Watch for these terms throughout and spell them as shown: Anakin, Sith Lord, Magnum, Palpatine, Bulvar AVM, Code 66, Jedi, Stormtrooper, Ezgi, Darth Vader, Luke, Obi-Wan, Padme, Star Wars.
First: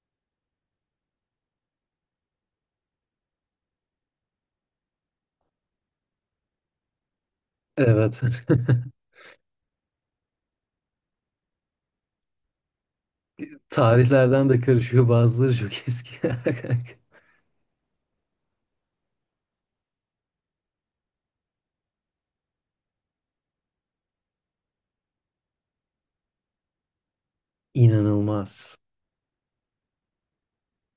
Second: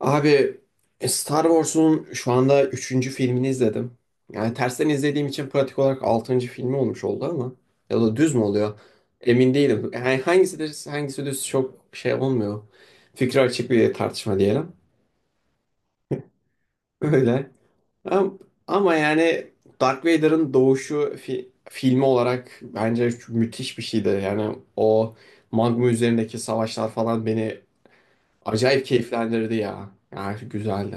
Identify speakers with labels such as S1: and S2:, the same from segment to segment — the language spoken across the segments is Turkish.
S1: Abi Star Wars'un şu anda üçüncü filmini izledim. Yani tersten izlediğim için pratik olarak altıncı filmi olmuş oldu ama ya da
S2: Evet.
S1: düz mü oluyor? Emin değilim. Yani hangisi düz, hangisi düz çok şey olmuyor. Fikri açık bir tartışma
S2: Tarihlerden de
S1: diyelim.
S2: karışıyor. Bazıları çok eski. Kanka.
S1: Öyle. Ama, ama yani Darth Vader'ın doğuşu filmi olarak bence çok müthiş bir şeydi. Yani o Magnum üzerindeki savaşlar falan beni
S2: İnanılmaz.
S1: acayip keyiflendirdi ya. Yani güzeldi.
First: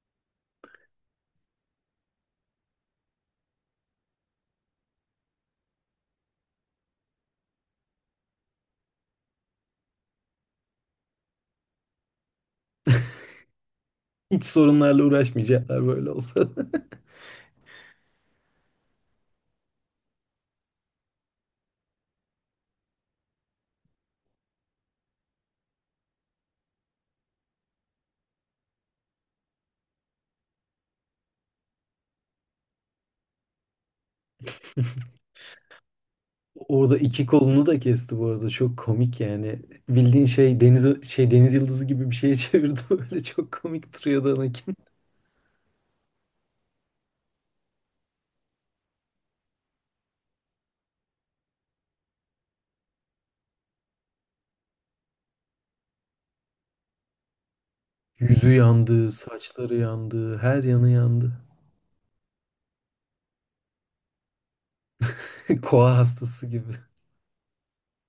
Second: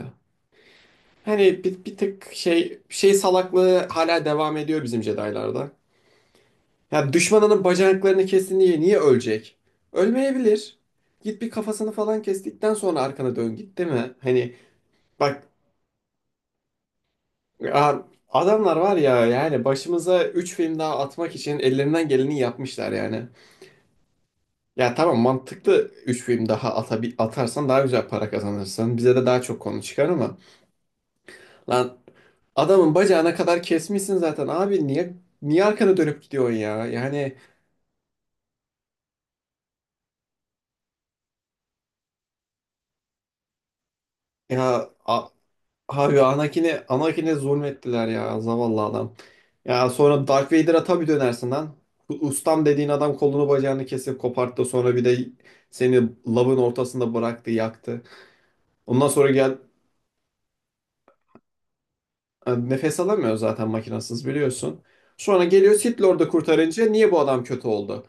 S1: Hani bir tık şey salaklığı hala devam ediyor bizim Jedi'larda. Ya düşmanının bacaklarını kestin diye niye ölecek? Ölmeyebilir. Git bir kafasını falan kestikten sonra arkana dön git, değil mi?
S2: Hiç
S1: Hani
S2: sorunlarla
S1: bak,
S2: uğraşmayacaklar böyle olsa.
S1: a- adamlar var ya, yani başımıza 3 film daha atmak için ellerinden geleni yapmışlar yani. Ya tamam, mantıklı, 3 film daha atarsan daha güzel para kazanırsın. Bize de daha çok konu çıkar ama lan, adamın bacağına kadar kesmişsin zaten abi, niye arkana dönüp gidiyorsun ya?
S2: Orada iki
S1: Yani
S2: kolunu da kesti bu arada. Çok komik yani. Bildiğin şey deniz yıldızı gibi bir şeye çevirdi böyle. Çok komik duruyordu Anakin.
S1: ya abi, Anakin'e zulmettiler ya, zavallı adam. Ya sonra Darth Vader'a tabii dönersin lan. Bu ustam dediğin adam kolunu bacağını kesip koparttı, sonra bir de seni lavın ortasında bıraktı yaktı.
S2: Yüzü
S1: Ondan
S2: yandı,
S1: sonra gel,
S2: saçları yandı, her yanı yandı.
S1: nefes alamıyor zaten makinasız, biliyorsun. Sonra geliyor
S2: Koa
S1: Sith Lord'u
S2: hastası gibi.
S1: kurtarınca, niye bu adam kötü oldu?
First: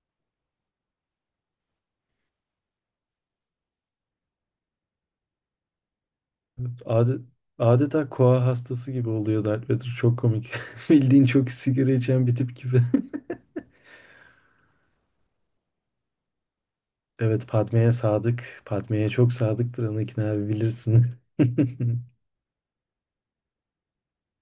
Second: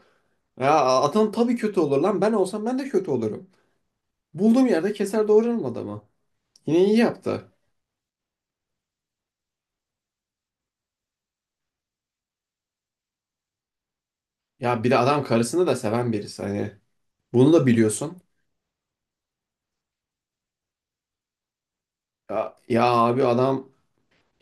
S1: Ya adam tabii kötü olur lan, ben olsam ben de kötü olurum. Bulduğum yerde keser doğrarım adamı. Yine iyi
S2: Adet,
S1: yaptı.
S2: Adeta koa hastası gibi oluyor Darth Vader. Çok komik. Bildiğin çok sigara içen bir tip gibi.
S1: Ya bir de adam karısını da seven birisi hani.
S2: Evet,
S1: Bunu da
S2: Padme'ye
S1: biliyorsun.
S2: sadık. Padme'ye çok sadıktır Anakin abi, bilirsin.
S1: Ya, abi adam...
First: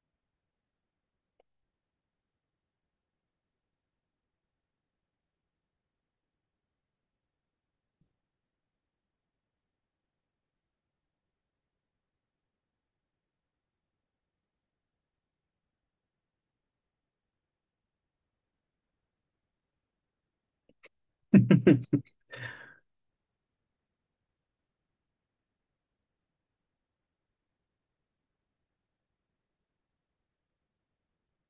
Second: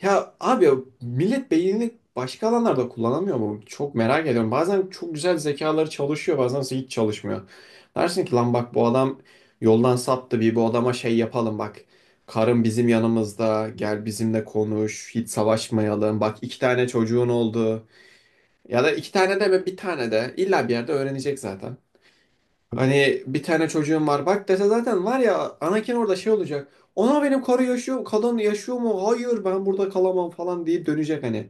S1: Ya abi, millet beynini başka alanlarda kullanamıyor mu? Çok merak ediyorum. Bazen çok güzel zekaları çalışıyor, bazen ise hiç çalışmıyor. Dersin ki lan bak, bu adam yoldan saptı, bir bu adama şey yapalım bak. Karın bizim yanımızda, gel bizimle konuş, hiç savaşmayalım. Bak iki tane çocuğun oldu. Ya da iki tane de ve bir tane de illa bir yerde öğrenecek zaten. Hani bir tane çocuğum var bak dese zaten var ya, Anakin orada şey olacak. Ona benim karı yaşıyor, kadın yaşıyor mu? Hayır ben burada kalamam falan deyip dönecek hani.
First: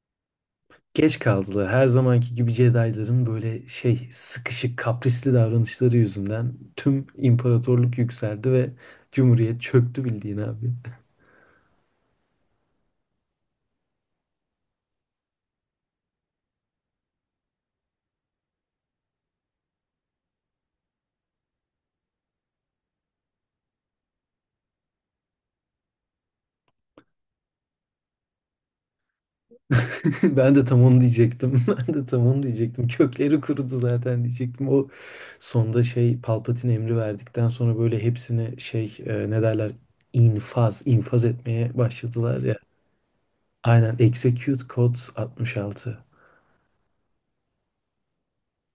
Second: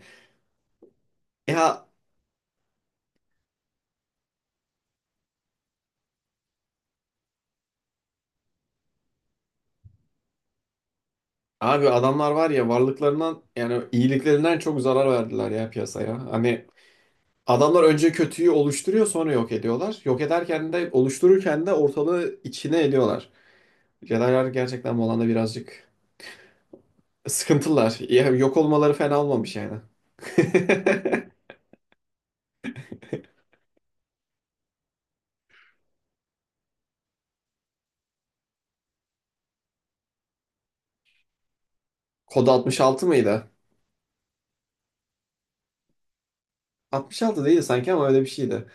S2: Geç kaldılar.
S1: Ya
S2: Her zamanki gibi Jedi'ların böyle şey sıkışık, kaprisli davranışları yüzünden tüm imparatorluk yükseldi ve Cumhuriyet çöktü bildiğin abi.
S1: abi, adamlar var ya, varlıklarından yani iyiliklerinden çok zarar verdiler ya piyasaya. Hani adamlar önce kötüyü oluşturuyor, sonra yok ediyorlar. Yok ederken de oluştururken de ortalığı içine ediyorlar. Jedi'lar gerçekten bu alanda birazcık sıkıntılar. Ya, yok olmaları fena olmamış yani.
S2: Ben de tam onu diyecektim. Ben de tam onu diyecektim. Kökleri kurudu zaten diyecektim. O sonda şey Palpatine emri verdikten sonra böyle hepsini şey ne derler, infaz etmeye
S1: Kod
S2: başladılar.
S1: 66 mıydı?
S2: Aynen, execute codes 66.
S1: 66 değil sanki ama öyle bir şeydi.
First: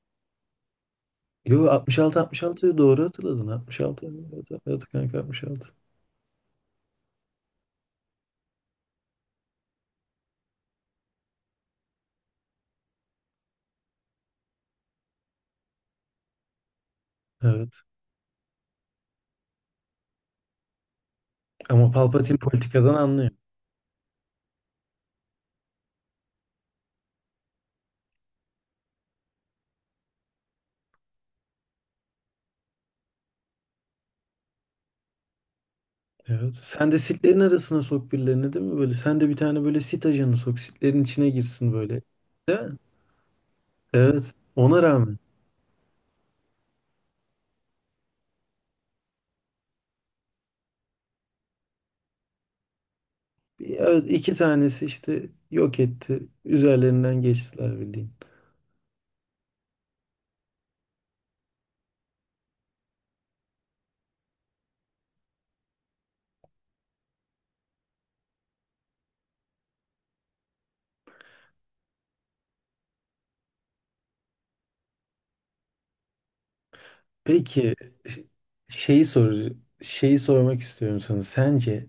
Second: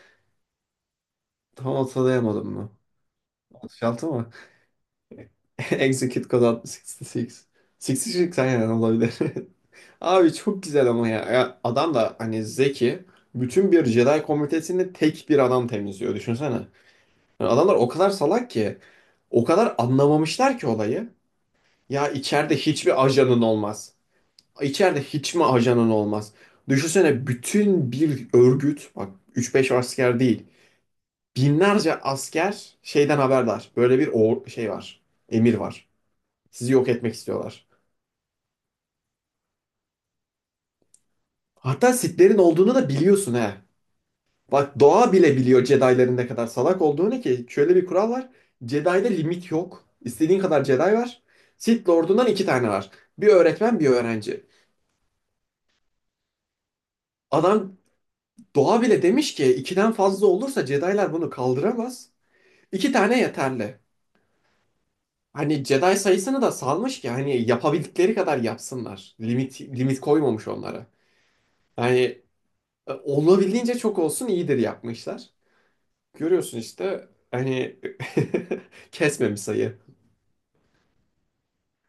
S2: Yo,
S1: Tam
S2: 66,
S1: hatırlayamadım mı?
S2: 66 doğru hatırladın. 66,
S1: 66 mı?
S2: evet, evet kanka, 66.
S1: Execute Code 66. 66 aynen olabilir. Abi çok güzel ama ya. Ya adam da hani zeki. Bütün bir Jedi komitesini tek bir adam temizliyor. Düşünsene. Yani
S2: Evet.
S1: adamlar o kadar salak ki. O kadar anlamamışlar ki olayı.
S2: Ama
S1: Ya
S2: Palpatine
S1: içeride
S2: politikadan
S1: hiçbir
S2: anlıyor.
S1: ajanın olmaz. İçeride hiç mi ajanın olmaz? Düşünsene bütün bir örgüt. Bak, 3-5 asker değil. Binlerce asker şeyden haberdar. Böyle bir o şey var. Emir var.
S2: Evet.
S1: Sizi yok
S2: Sen de
S1: etmek
S2: sitlerin
S1: istiyorlar.
S2: arasına sok birilerini, değil mi, böyle? Sen de bir tane böyle sit ajanı sok. Sitlerin içine girsin
S1: Hatta
S2: böyle.
S1: Sith'lerin
S2: Değil
S1: olduğunu
S2: mi?
S1: da biliyorsun he.
S2: Evet.
S1: Bak,
S2: Ona
S1: doğa
S2: rağmen.
S1: bile biliyor Jedi'ların ne kadar salak olduğunu ki. Şöyle bir kural var. Jedi'de limit yok. İstediğin kadar Jedi var. Sith Lord'undan iki tane var. Bir öğretmen bir
S2: Evet, iki
S1: öğrenci.
S2: tanesi işte yok etti. Üzerlerinden
S1: Adam,
S2: geçtiler bildiğin.
S1: doğa bile demiş ki ikiden fazla olursa Jedi'lar bunu kaldıramaz. İki tane yeterli. Hani Jedi sayısını da salmış ki hani yapabildikleri kadar yapsınlar. Limit limit koymamış onlara. Hani olabildiğince çok olsun iyidir yapmışlar. Görüyorsun işte
S2: Peki,
S1: hani
S2: ş- şeyi
S1: kesmemiş sayı.
S2: şeyi sormak istiyorum sana. Sence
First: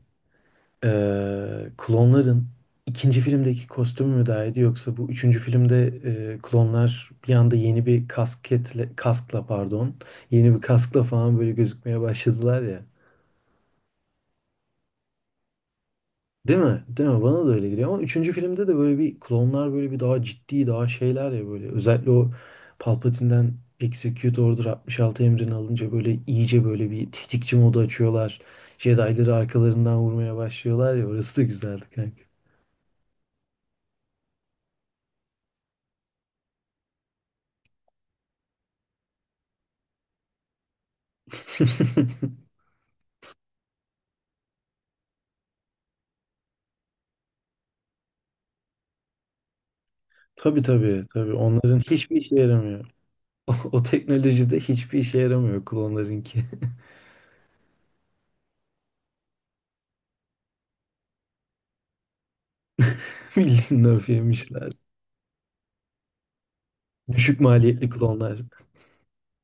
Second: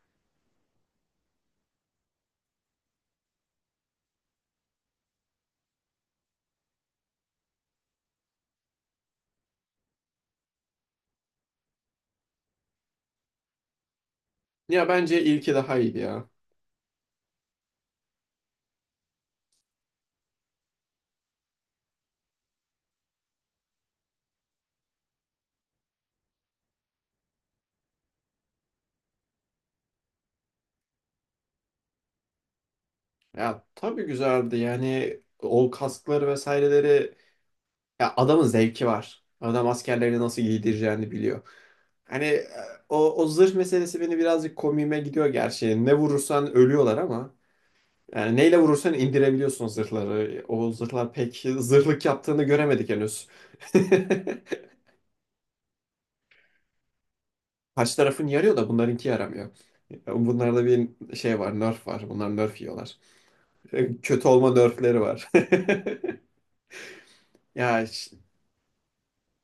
S2: klonların ikinci filmdeki kostümü mü daha iyiydi, yoksa bu üçüncü filmde klonlar bir anda yeni bir kaskla, yeni bir kaskla falan böyle gözükmeye başladılar ya.
S1: Ya bence ilki daha iyiydi ya.
S2: Değil mi? Değil mi? Bana da öyle geliyor, ama üçüncü filmde de böyle bir klonlar böyle bir daha ciddi daha şeyler ya, böyle özellikle o Palpatine'den Execute Order 66 emrini alınca böyle iyice böyle bir tetikçi modu açıyorlar. Jedi'ları arkalarından vurmaya başlıyorlar ya, orası da güzeldi kanka.
S1: Ya tabii güzeldi yani o kaskları vesaireleri. Ya adamın zevki var. Adam askerlerini nasıl giydireceğini biliyor. Hani o zırh meselesi beni birazcık komiğime gidiyor gerçi. Ne vurursan ölüyorlar ama. Yani neyle vurursan indirebiliyorsun zırhları.
S2: Tabii,
S1: O
S2: tabii,
S1: zırhlar
S2: tabii,
S1: pek
S2: onların
S1: zırhlık
S2: hiçbir işe
S1: yaptığını
S2: yaramıyor.
S1: göremedik henüz.
S2: O teknolojide hiçbir işe yaramıyor klonlarınki.
S1: Kaç tarafın yarıyor da bunlarınki yaramıyor. Bunlarda bir şey var, nerf var. Bunlar nerf yiyorlar.
S2: Bildiğin nerf
S1: Kötü olma
S2: yemişler.
S1: nerfleri var.
S2: Düşük
S1: Ya,
S2: maliyetli klonlar.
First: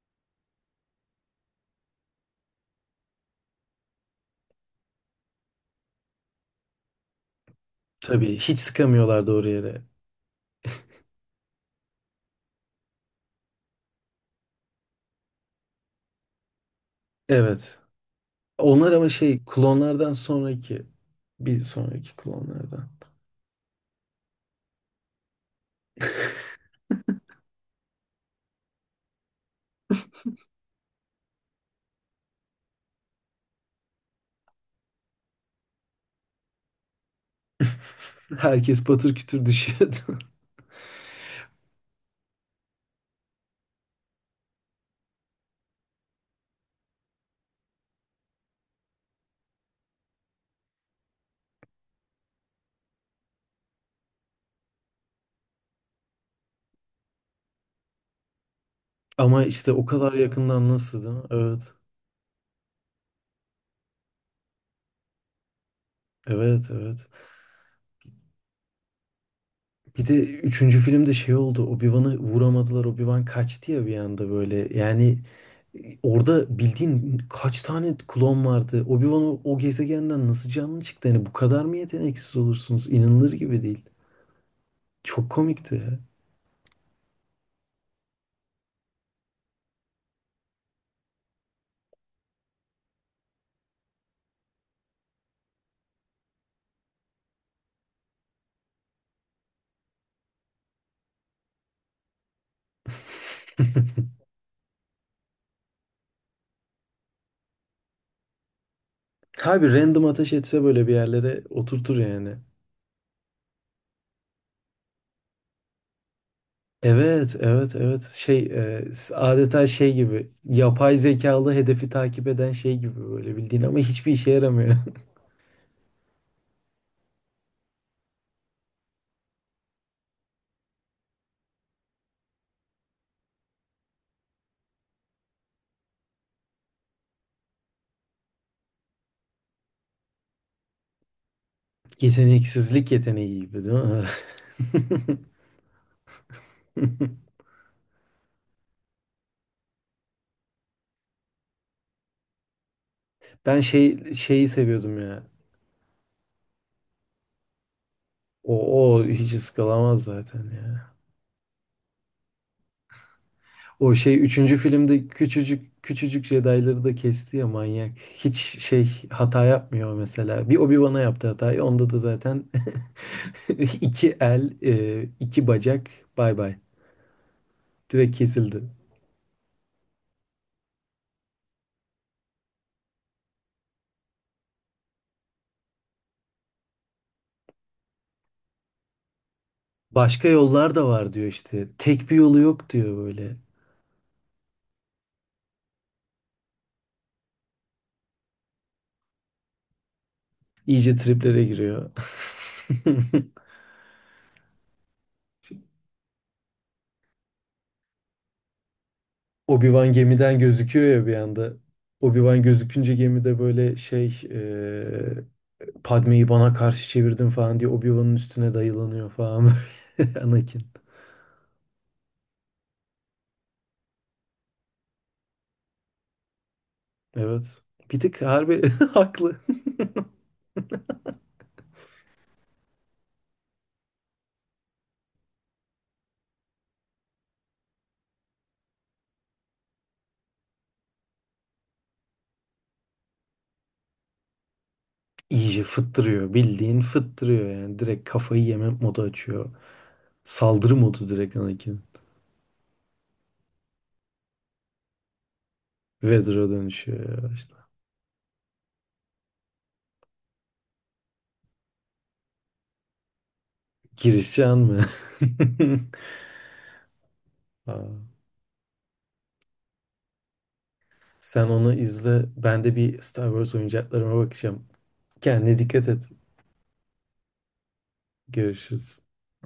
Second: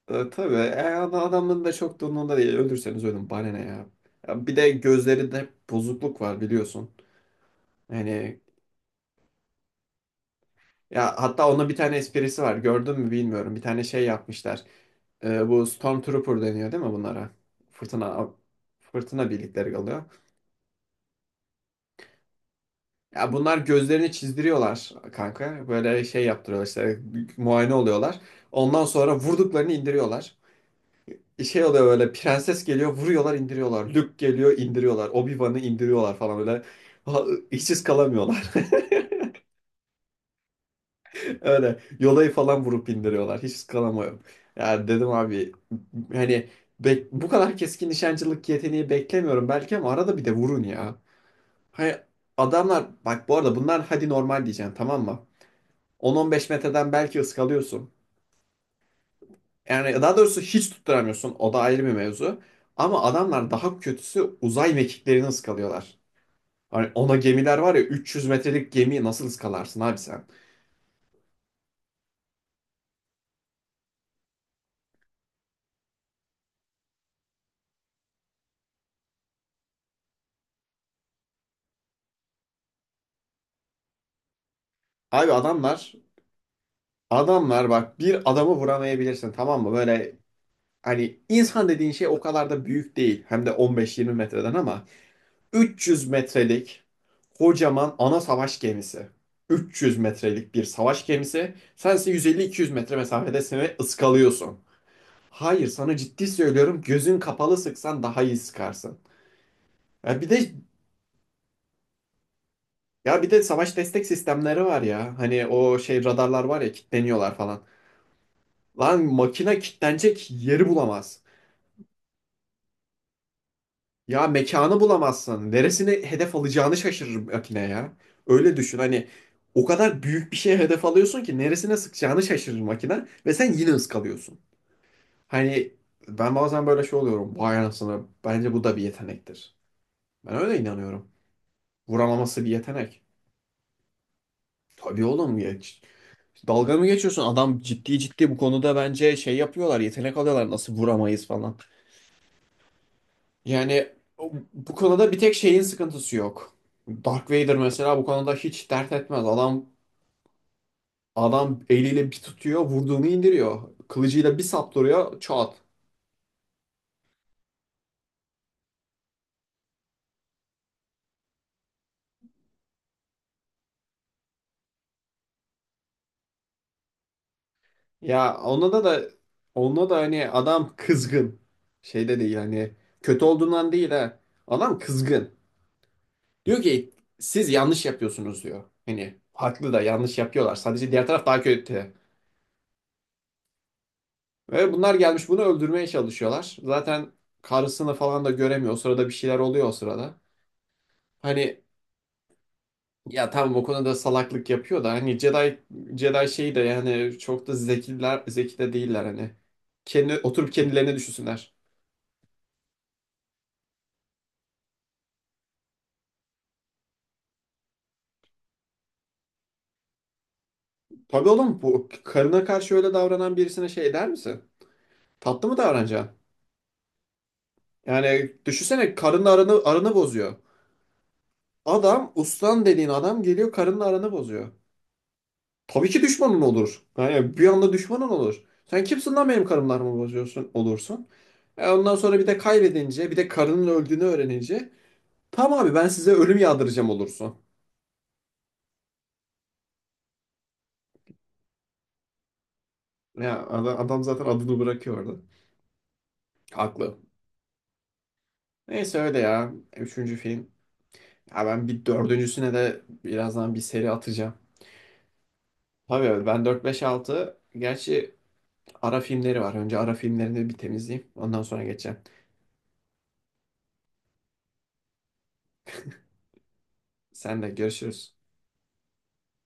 S1: Tabii, adamın da çok da umurunda değil. Ölürseniz ölün bana ne ya. Ya bir de gözlerinde bozukluk var, biliyorsun.
S2: Tabii
S1: Hani,
S2: hiç sıkamıyorlar doğru yere.
S1: ya hatta onun bir tane esprisi var. Gördün mü bilmiyorum. Bir tane şey yapmışlar. Bu Stormtrooper deniyor değil mi bunlara?
S2: Evet.
S1: Fırtına
S2: Onlar ama
S1: fırtına
S2: şey
S1: birlikleri
S2: klonlardan
S1: oluyor.
S2: sonraki, bir sonraki klonlardan.
S1: Ya bunlar gözlerini çizdiriyorlar kanka. Böyle şey yaptırıyorlar işte, muayene oluyorlar. Ondan sonra vurduklarını indiriyorlar. Şey oluyor böyle, prenses geliyor vuruyorlar indiriyorlar. Luke geliyor indiriyorlar. Obi-Wan'ı indiriyorlar falan böyle. Ha, hiçsiz kalamıyorlar.
S2: Herkes patır kütür düşüyordu.
S1: Öyle yola'yı falan vurup indiriyorlar. Hiçsiz kalamıyorum. Yani dedim abi, hani bu kadar keskin nişancılık yeteneği beklemiyorum belki ama arada bir de vurun ya. Hani adamlar, bak bu arada, bunlar hadi normal diyeceksin tamam mı? 10-15 metreden belki ıskalıyorsun.
S2: Ama işte o
S1: Yani
S2: kadar
S1: daha doğrusu
S2: yakından,
S1: hiç
S2: nasıl, değil mi?
S1: tutturamıyorsun. O da
S2: Evet.
S1: ayrı bir mevzu. Ama adamlar daha kötüsü uzay mekiklerini ıskalıyorlar.
S2: Evet,
S1: Hani
S2: evet.
S1: ona gemiler var ya, 300 metrelik gemiyi nasıl ıskalarsın abi
S2: Bir de
S1: sen?
S2: üçüncü filmde şey oldu. Obi-Wan'ı vuramadılar. Obi-Wan kaçtı ya bir anda böyle. Yani, orada bildiğin kaç tane klon vardı? Obi-Wan o gezegenden nasıl canlı çıktı? Yani bu kadar mı yeteneksiz olursunuz? İnanılır gibi değil. Çok
S1: Abi
S2: komikti
S1: adamlar
S2: ya.
S1: adamlar bak, bir adamı vuramayabilirsin tamam mı? Böyle hani insan dediğin şey o kadar da büyük değil. Hem de 15-20 metreden, ama 300 metrelik kocaman ana savaş gemisi. 300 metrelik bir savaş gemisi. Sense 150-200 metre mesafedesin ve ıskalıyorsun. Hayır sana ciddi söylüyorum, gözün kapalı sıksan daha iyi sıkarsın.
S2: Tabii, random
S1: Ya bir
S2: ateş
S1: de
S2: etse böyle bir yerlere oturtur yani.
S1: Ya bir de savaş destek sistemleri var ya. Hani o şey radarlar var ya,
S2: Evet,
S1: kilitleniyorlar falan.
S2: evet, evet. Şey,
S1: Lan makine
S2: adeta şey
S1: kilitlenecek
S2: gibi.
S1: yeri
S2: Yapay
S1: bulamaz.
S2: zekalı hedefi takip eden şey gibi böyle bildiğin, ama hiçbir
S1: Ya
S2: işe yaramıyor.
S1: mekanı bulamazsın. Neresini hedef alacağını şaşırır makine ya. Öyle düşün hani, o kadar büyük bir şeye hedef alıyorsun ki neresine sıkacağını şaşırır makine ve sen yine ıskalıyorsun. Hani ben bazen böyle şey oluyorum. Vay anasını, bence bu da bir yetenektir. Ben öyle inanıyorum. Vuramaması bir
S2: Yeteneksizlik
S1: yetenek.
S2: yeteneği gibi, değil mi?
S1: Tabii oğlum ya. Dalga mı geçiyorsun? Adam ciddi ciddi bu konuda bence şey yapıyorlar, yetenek alıyorlar nasıl vuramayız falan.
S2: Ben
S1: Yani
S2: şeyi
S1: bu
S2: seviyordum
S1: konuda bir
S2: ya.
S1: tek şeyin sıkıntısı yok. Dark Vader mesela bu konuda
S2: O,
S1: hiç dert
S2: o
S1: etmez.
S2: hiç
S1: Adam
S2: ıskalamaz zaten ya.
S1: adam eliyle bir tutuyor, vurduğunu indiriyor.
S2: O şey
S1: Kılıcıyla bir
S2: üçüncü filmde
S1: saptırıyor, çat.
S2: küçücük küçücük Jedi'ları da kesti ya, manyak. Hiç şey hata yapmıyor mesela. Bir Obi-Wan'a yaptı hatayı. Onda da zaten iki el, iki bacak, bay bay. Direkt
S1: Ya
S2: kesildi.
S1: onda da onda da hani adam kızgın. Şeyde değil hani, kötü olduğundan değil ha. Adam kızgın. Diyor ki siz yanlış yapıyorsunuz diyor. Hani haklı da, yanlış
S2: Başka
S1: yapıyorlar.
S2: yollar da
S1: Sadece diğer
S2: var
S1: taraf
S2: diyor
S1: daha
S2: işte.
S1: kötü.
S2: Tek bir yolu yok diyor böyle.
S1: Ve bunlar gelmiş bunu öldürmeye çalışıyorlar. Zaten karısını falan da göremiyor. O sırada bir şeyler oluyor o sırada.
S2: İyice triplere
S1: Hani,
S2: giriyor.
S1: ya tamam o konuda salaklık yapıyor da, hani Jedi şeyi de yani çok da zekiler, zeki de değiller hani.
S2: Obi-Wan
S1: Kendi
S2: gemiden
S1: oturup
S2: gözüküyor
S1: kendilerine
S2: ya bir anda.
S1: düşünsünler.
S2: Obi-Wan gözükünce gemide böyle şey Padme'yi bana karşı çevirdin falan diye Obi-Wan'ın üstüne dayılanıyor falan böyle. Anakin.
S1: Tabii oğlum, bu karına karşı öyle davranan birisine şey der misin? Tatlı mı davranacaksın?
S2: Evet. Bir tık
S1: Yani
S2: harbi
S1: düşünsene, karının
S2: haklı.
S1: aranı bozuyor. Adam ustan dediğin adam geliyor karının aranı bozuyor. Tabii ki düşmanın olur. Yani bir anda düşmanın olur. Sen kimsin lan benim karımlarımı bozuyorsun olursun. Ondan sonra bir de kaybedince, bir de karının öldüğünü öğrenince, tamam
S2: İyice
S1: abi ben size
S2: fıttırıyor.
S1: ölüm
S2: Bildiğin
S1: yağdıracağım olursun.
S2: fıttırıyor yani. Direkt kafayı yeme modu açıyor. Saldırı modu direkt Anakin.
S1: Ya adam zaten adını bırakıyordu.
S2: Vader'a
S1: Haklı.
S2: dönüşüyor ya işte.
S1: Neyse öyle ya. Üçüncü film. Ya ben bir dördüncüsüne de birazdan bir seri atacağım.
S2: Girişen mı?
S1: Tabii öyle. Ben dört beş altı. Gerçi
S2: Aa.
S1: ara filmleri var. Önce ara filmlerini bir temizleyeyim. Ondan
S2: Sen
S1: sonra
S2: onu
S1: geçeceğim.
S2: izle. Ben de bir Star Wars oyuncaklarıma bakacağım. Kendine dikkat et.
S1: Sen de görüşürüz.
S2: Görüşürüz.